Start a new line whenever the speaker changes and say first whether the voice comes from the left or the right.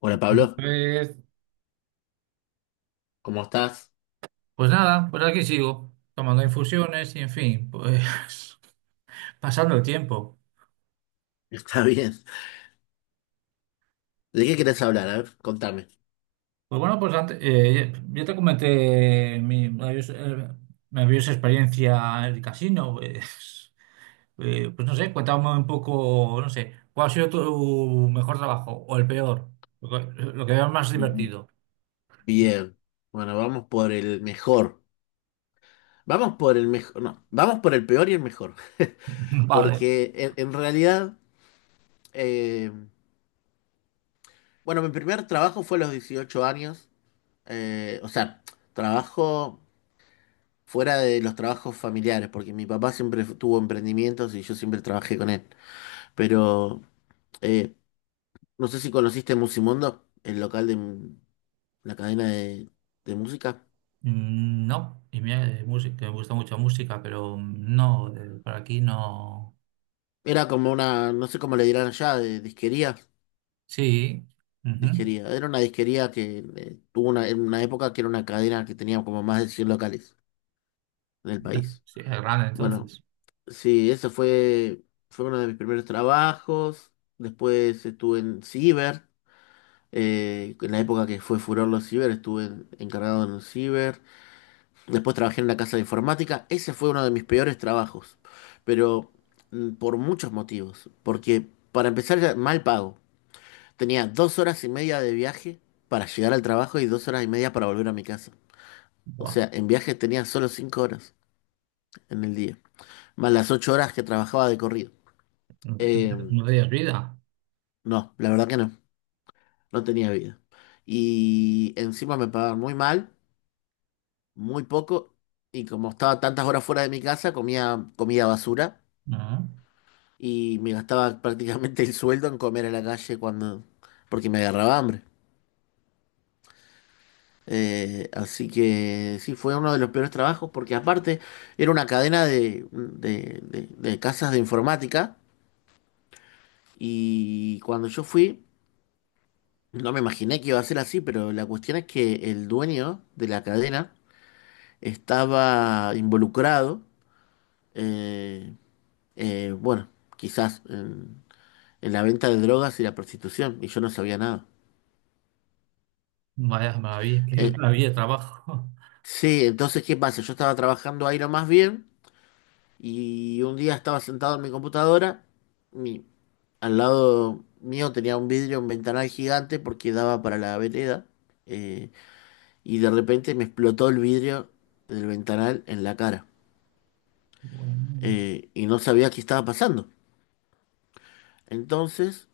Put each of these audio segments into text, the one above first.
left: Hola Pablo,
right: Pues,
left: ¿cómo estás?
right: pues nada, pues aquí sigo, tomando infusiones y, en fin, pues pasando el tiempo.
left: Está bien. ¿De qué querés hablar? A ver, contame.
right: Pues bueno, pues antes, yo te comenté mi maravillosa, maravillosa experiencia en el casino, pues, pues no sé, cuéntame un poco, no sé, ¿cuál ha sido tu mejor trabajo o el peor? Lo que veas más divertido.
left: Bien. Bueno, vamos por el mejor. Vamos por el mejor. No, vamos por el peor y el mejor.
right: Vale.
left: Porque en realidad, eh, bueno, mi primer trabajo fue a los 18 años. O sea, trabajo fuera de los trabajos familiares, porque mi papá siempre tuvo emprendimientos y yo siempre trabajé con él. Pero eh, no sé si conociste Musimundo, el local de, la cadena de música.
right: Mm, no, y mira, de música, me gusta mucho la música, pero no, por aquí no.
left: Era como una, no sé cómo le dirán allá, de disquería.
right: Sí, ujú.
left: Disquería. Era una disquería que tuvo una, en una época que era una cadena que tenía como más de 100 locales en el
right: Ya,
left: país.
right: sí, es grande
left: Bueno,
right: entonces.
left: sí, eso fue uno de mis primeros trabajos. Después estuve en Ciber. En la época que fue furor los Ciber, estuve encargado en un Ciber. Después trabajé en la casa de informática. Ese fue uno de mis peores trabajos, pero por muchos motivos. Porque para empezar era mal pago. Tenía 2 horas y media de viaje para llegar al trabajo y 2 horas y media para volver a mi casa. O
right: Buah,
left: sea, en viaje tenía solo 5 horas en el día, más las 8 horas que trabajaba de corrido.
right: no,
left: Eh,
right: no tenías vida.
left: no, la verdad que no, no tenía vida. Y encima me pagaban muy mal, muy poco, y como estaba tantas horas fuera de mi casa, comía comida basura
right: No.
left: y me gastaba prácticamente el sueldo en comer a la calle cuando, porque me agarraba hambre. Así que sí, fue uno de los peores trabajos porque aparte era una cadena de casas de informática y cuando yo fui, no me imaginé que iba a ser así, pero la cuestión es que el dueño de la cadena estaba involucrado, eh, bueno, quizás en, la venta de drogas y la prostitución y yo no sabía nada.
right: Vaya maravilla, qué
left: Eh,
right: maravilla de trabajo.
left: Sí, entonces, ¿qué pasa? Yo estaba trabajando ahí lo más bien y un día estaba sentado en mi computadora. Mi, Al lado mío tenía un vidrio, un ventanal gigante porque daba para la vereda. eh, y de repente me explotó el vidrio del ventanal en la cara. Y no sabía qué estaba pasando. Entonces,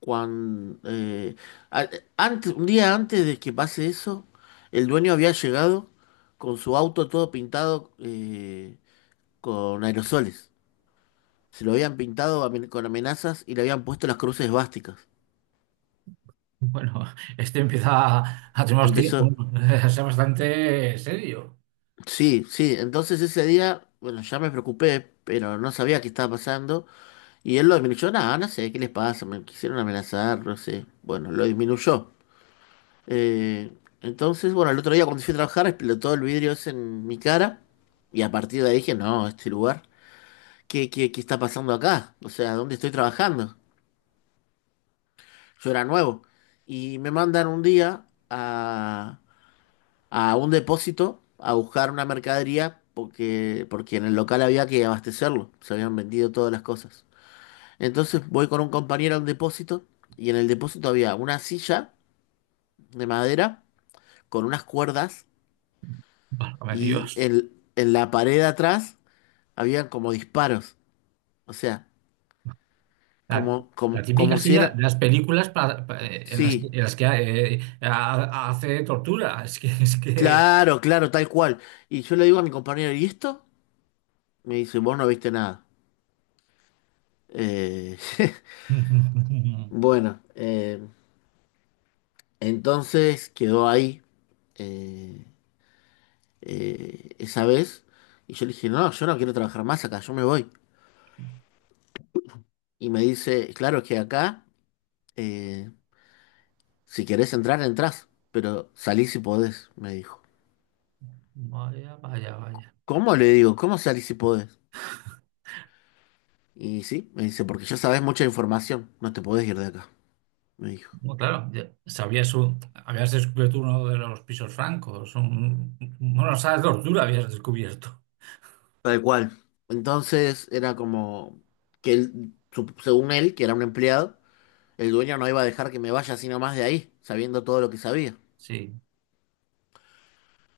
left: cuando, eh, a- antes, un día antes de que pase eso, el dueño había llegado con su auto todo pintado con aerosoles. Se lo habían pintado con amenazas y le habían puesto las cruces básicas.
right: Bueno, bueno, este empieza a tener
left: Empezó,
right: a ser bastante serio.
left: sí, sí, entonces ese día, bueno, ya me preocupé, pero no sabía qué estaba pasando. Y él lo disminuyó, nada, no sé, ¿qué les pasa? Me quisieron amenazar, no sé. Bueno, lo disminuyó. Eh, entonces, bueno, el otro día cuando fui a trabajar explotó el vidrio ese en mi cara. Y a partir de ahí dije, no, este lugar, ¿qué está pasando acá? O sea, ¿dónde estoy trabajando? Yo era nuevo. Y me mandan un día a un depósito a buscar una mercadería porque en el local había que abastecerlo, se habían vendido todas las cosas. Entonces voy con un compañero a un depósito y en el depósito había una silla de madera con unas cuerdas
right: Válgame
left: y
right: Dios.
left: en la pared de atrás habían como disparos, o sea,
right: La,
left: como,
right: la
left: como,
right: típica
left: como si
right: silla
left: era.
right: de las películas
left: Sí,
right: en las que, hace tortura. Es que...
left: claro, claro, tal cual. Y yo le digo a mi compañero, ¿y esto? Me dice, vos no viste nada. Eh, Bueno, entonces quedó ahí eh, esa vez y yo le dije, no, yo no quiero trabajar más acá, yo me voy. Y me dice, claro es que acá, eh, si querés entrar, entrás, pero salí si podés, me dijo.
right: Vaya, vaya, vaya.
left: ¿Cómo? Le digo, ¿cómo salí si podés? Y sí, me dice, porque ya sabés mucha información, no te podés ir de acá, me dijo.
right: Bueno, claro, ya habías descubierto uno de los pisos francos, un, bueno, sala de tortura habías descubierto.
left: Tal cual. Entonces era como que él, según él, que era un empleado, el dueño no iba a dejar que me vaya así nomás de ahí, sabiendo todo lo que sabía.
right: Sí,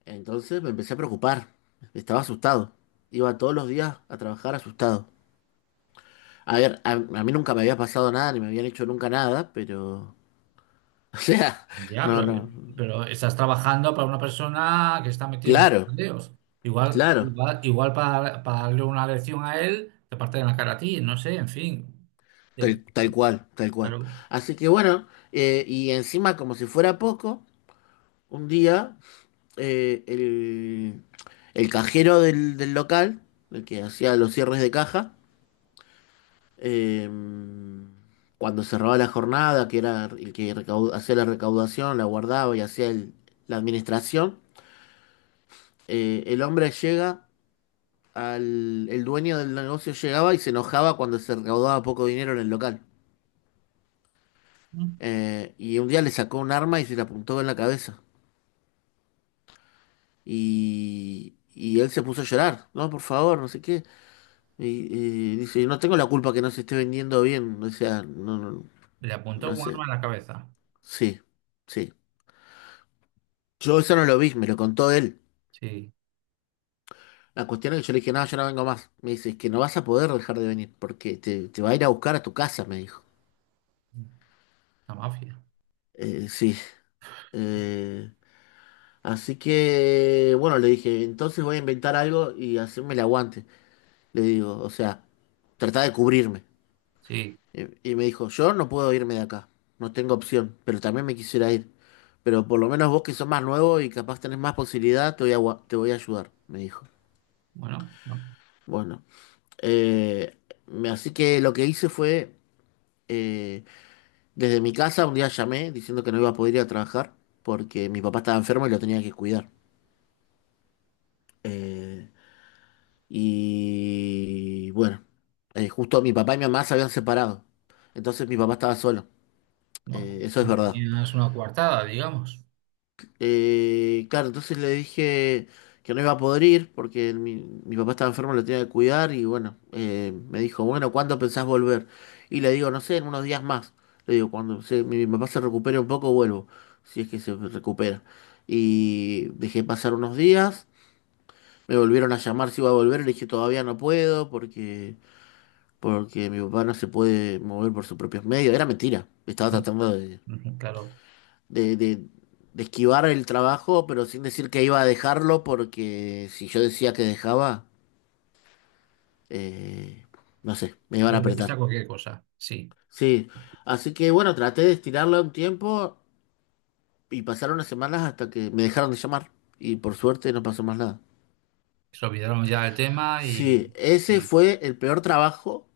left: Entonces me empecé a preocupar, estaba asustado. Iba todos los días a trabajar asustado. A ver, a mí nunca me había pasado nada, ni me habían hecho nunca nada, pero. O sea,
right: ya,
left: no, no.
right: pero estás trabajando para una persona que está metida en muchos
left: Claro,
right: bandeos. Igual,
left: claro,
right: igual, igual para darle una lección a él, te parte de la cara a ti, no sé, en fin. Yo-
left: tal cual, tal cual.
right: claro,
left: Así que bueno, y encima como si fuera poco, un día eh, el, el cajero del local, el que hacía los cierres de caja, Eh, cuando cerraba la jornada, que era el que hacía la recaudación, la guardaba y hacía la administración, eh, el hombre llega el dueño del negocio llegaba y se enojaba cuando se recaudaba poco dinero en el local. Y un día le sacó un arma y se le apuntó en la cabeza. Y él se puso a llorar, no, por favor, no sé qué. Y dice, no tengo la culpa que no se esté vendiendo bien, o sea, no, no,
right: le apuntó
left: no
right: un
left: sé.
right: arma en la cabeza.
left: Sí, sí. Yo eso no lo vi, me lo contó él.
right: Sí,
left: La cuestión es que yo le dije, no, yo no vengo más. Me dice, es que no vas a poder dejar de venir porque te va a ir a buscar a tu casa, me dijo.
right: la mafia.
left: Sí. Eh, Así que, bueno, le dije, entonces voy a inventar algo y hacerme el aguante. Le digo, o sea, trata de cubrirme.
right: Sí,
left: Y me dijo, yo no puedo irme de acá, no tengo opción, pero también me quisiera ir. Pero por lo menos vos que sos más nuevo y capaz tenés más posibilidad, te voy a ayudar, me dijo.
right: bueno, no,
left: Bueno. Eh, Así que lo que hice fue, eh, desde mi casa un día llamé diciendo que no iba a poder ir a trabajar porque mi papá estaba enfermo y lo tenía que cuidar. Eh, y bueno, justo mi papá y mi mamá se habían separado, entonces mi papá estaba solo.
right: no.
left: Eso es verdad.
right: Tenías una coartada, digamos.
left: Claro, entonces le dije que no iba a poder ir porque mi papá estaba enfermo, lo tenía que cuidar y bueno, me dijo, bueno, ¿cuándo pensás volver? Y le digo, no sé, en unos días más. Le digo, mi papá se recupere un poco, vuelvo, si es que se recupera. Y dejé pasar unos días, me volvieron a llamar si iba a volver, le dije, todavía no puedo porque mi papá no se puede mover por sus propios medios. Era mentira, estaba
right: Mm,
left: tratando
right: ujú, claro.
left: de, de- de esquivar el trabajo, pero sin decir que iba a dejarlo, porque si yo decía que dejaba, eh, no sé, me iban
right: Ya
left: a
right: puede gusta
left: apretar.
right: cualquier cosa, sí.
left: Sí, así que bueno, traté de estirarla un tiempo y pasaron unas semanas hasta que me dejaron de llamar y por suerte no pasó más nada.
right: Se olvidaron ya del tema
left: Sí, ese
right: y,
left: fue el peor trabajo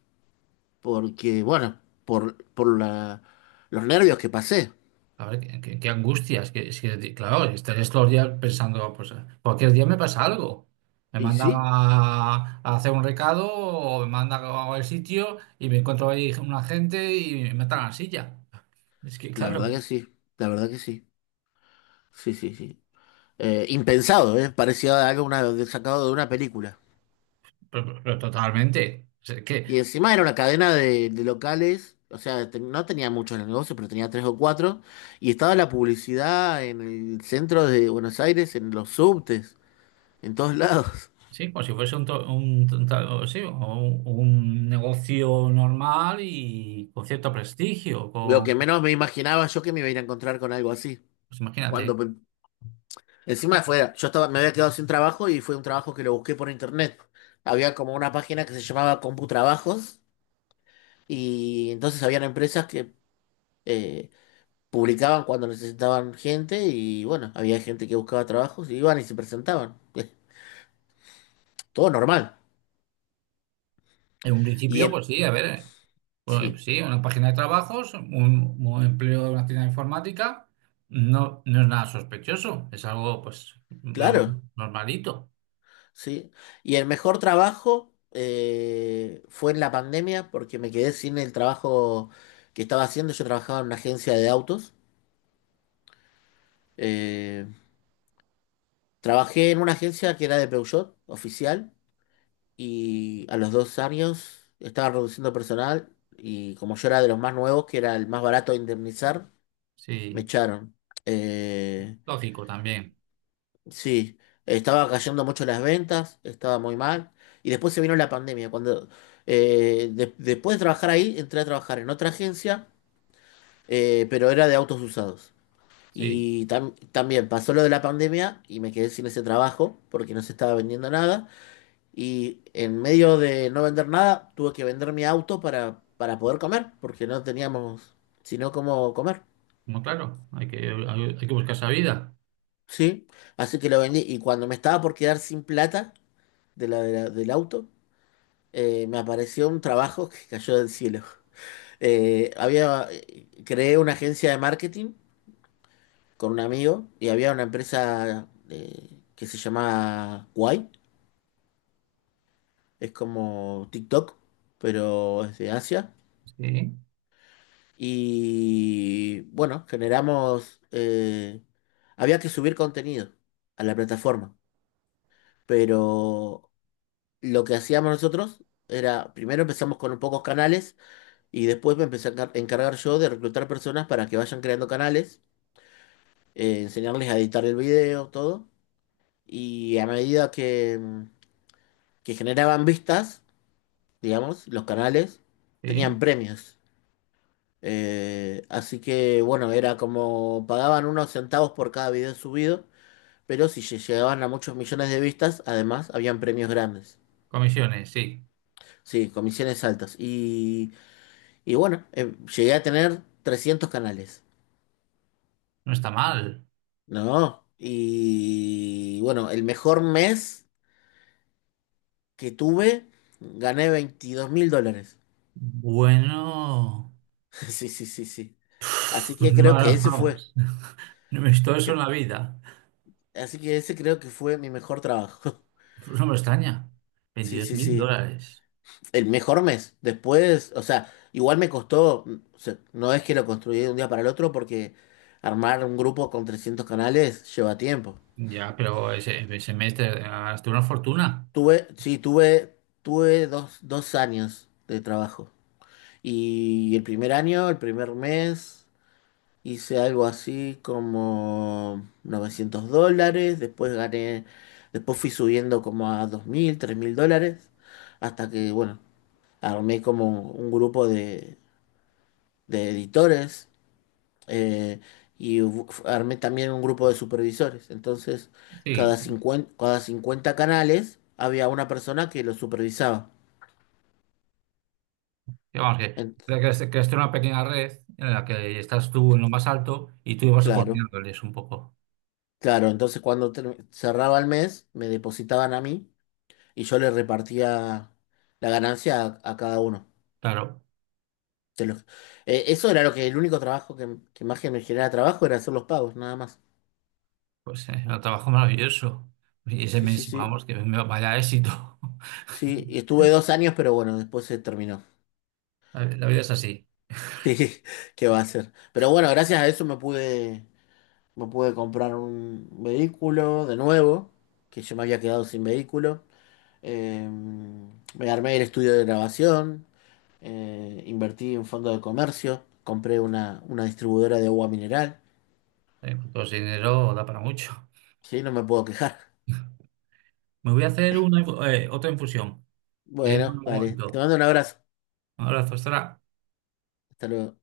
left: porque, bueno, los nervios que pasé.
right: a ver, qué angustia. Que, es que, claro, estarías todos los días pensando, pues, cualquier día me pasa algo. Me
left: Y
right: mandan
left: sí,
right: a hacer un recado o me mandan a el sitio y me encuentro ahí un agente y me matan a la silla. Es que,
left: la verdad
right: claro,
left: que sí, la verdad que sí. Sí, sí, sí. Impensado, ¿eh? Parecía algo sacado de una película.
right: pero totalmente. O sea, que,
left: Y encima era una cadena de locales, o sea, no tenía muchos los negocios, pero tenía tres o cuatro. Y estaba la publicidad en el centro de Buenos Aires, en los subtes, en todos lados.
right: sí, como si fuese un, to- un, un ta- o sí, un negocio normal y con cierto prestigio,
left: Lo
right: con,
left: que menos me imaginaba yo que me iba a ir a encontrar con algo así.
right: pues
left: Cuando
right: imagínate.
left: pe- Encima fuera, me había quedado sin trabajo y fue un trabajo que lo busqué por internet. Había como una página que se llamaba CompuTrabajos y entonces habían empresas que eh, publicaban cuando necesitaban gente y bueno, había gente que buscaba trabajos y iban y se presentaban. Todo normal.
right: En un
left: Y
right: principio,
left: el,
right: pues sí, a ver, bueno,
left: sí,
right: sí, una página de trabajos, un empleo de una tienda de informática, no, no es nada sospechoso, es algo, pues, lo
left: claro,
right: normalito,
left: sí. Y el mejor trabajo fue en la pandemia porque me quedé sin el trabajo que estaba haciendo. Yo trabajaba en una agencia de autos. Eh, Trabajé en una agencia que era de Peugeot, oficial, y a los 2 años estaba reduciendo personal. Y como yo era de los más nuevos, que era el más barato de indemnizar, me
right: sí,
left: echaron. Eh,
right: lógico también,
left: sí, estaba cayendo mucho las ventas, estaba muy mal. Y después se vino la pandemia. Después de trabajar ahí, entré a trabajar en otra agencia, pero era de autos usados.
right: sí,
left: Y también pasó lo de la pandemia y me quedé sin ese trabajo porque no se estaba vendiendo nada. Y en medio de no vender nada, tuve que vender mi auto para poder comer, porque no teníamos sino cómo comer.
right: muy claro, hay que buscar esa vida,
left: Sí, así que lo vendí. Y cuando me estaba por quedar sin plata del auto, me apareció un trabajo que cayó del cielo. Creé una agencia de marketing con un amigo y había una empresa que se llama Kwai, es como TikTok, pero es de Asia.
right: sí,
left: Y bueno, había que subir contenido a la plataforma, pero lo que hacíamos nosotros era, primero empezamos con pocos canales y después me empecé a encargar yo de reclutar personas para que vayan creando canales, enseñarles a editar el video, todo. Y a medida que, que generaban vistas, digamos, los canales
right: sí,
left: tenían premios. Así que bueno, era como pagaban unos centavos por cada video subido, pero si llegaban a muchos millones de vistas, además habían premios grandes.
right: comisiones, sí,
left: Sí, comisiones altas. Y bueno, llegué a tener 300 canales.
right: no está mal.
left: No. Y bueno, el mejor mes que tuve, gané US$22.000.
right: Bueno,
left: Sí, sí, sí, sí. Así
right: pues
left: que
right: no,
left: creo
right: no,
left: que ese
right: no,
left: fue.
right: no he visto eso en
left: cre-
right: la vida,
left: Así que ese creo que fue mi mejor trabajo.
right: pues no me extraña,
left: Sí,
right: veintidós
left: sí,
right: mil
left: sí.
right: dólares.
left: El mejor mes. Después, o sea, igual me costó, o sea, no es que lo construí de un día para el otro porque armar un grupo con 300 canales lleva tiempo.
right: Ya, pero ese semestre gastaste una fortuna.
left: Sí, tuve dos años de trabajo. Y el primer año, el primer mes, hice algo así como US$900. Después fui subiendo como a 2.000 US$3.000. Hasta que, bueno, armé como un grupo de editores. eh, y armé también un grupo de supervisores. Entonces,
right: Sí,
left: cada 50 canales había una persona que los supervisaba.
right: que vamos, que
left: En-
right: creaste, creaste una pequeña red en la que estás tú en lo más alto y tú ibas
left: Claro,
right: coordinándoles un poco.
left: claro. Entonces cuando cerraba el mes, me depositaban a mí y yo le repartía la ganancia a cada uno.
right: Claro,
left: Se los- Eso era lo que el único trabajo que más que me generaba trabajo era hacer los pagos, nada más.
right: pues un trabajo maravilloso. Y ese
left: Sí, sí,
right: mes,
left: sí.
right: vamos, vaya éxito.
left: Sí, y estuve 2 años, pero bueno, después se terminó.
right: La vida es así.
left: Sí, ¿qué va a hacer? Pero bueno, gracias a eso me pude, comprar un vehículo de nuevo, que yo me había quedado sin vehículo. Eh, Me armé el estudio de grabación. Invertí en fondo de comercio, compré una distribuidora de agua mineral,
right: Con todo ese dinero da para mucho.
left: sí, no me puedo quejar.
right: Me voy a hacer una, otra infusión. Te llamo en
left: Bueno,
right: un
left: vale, te
right: momento.
left: mando un abrazo,
right: Un abrazo, hasta
left: hasta luego.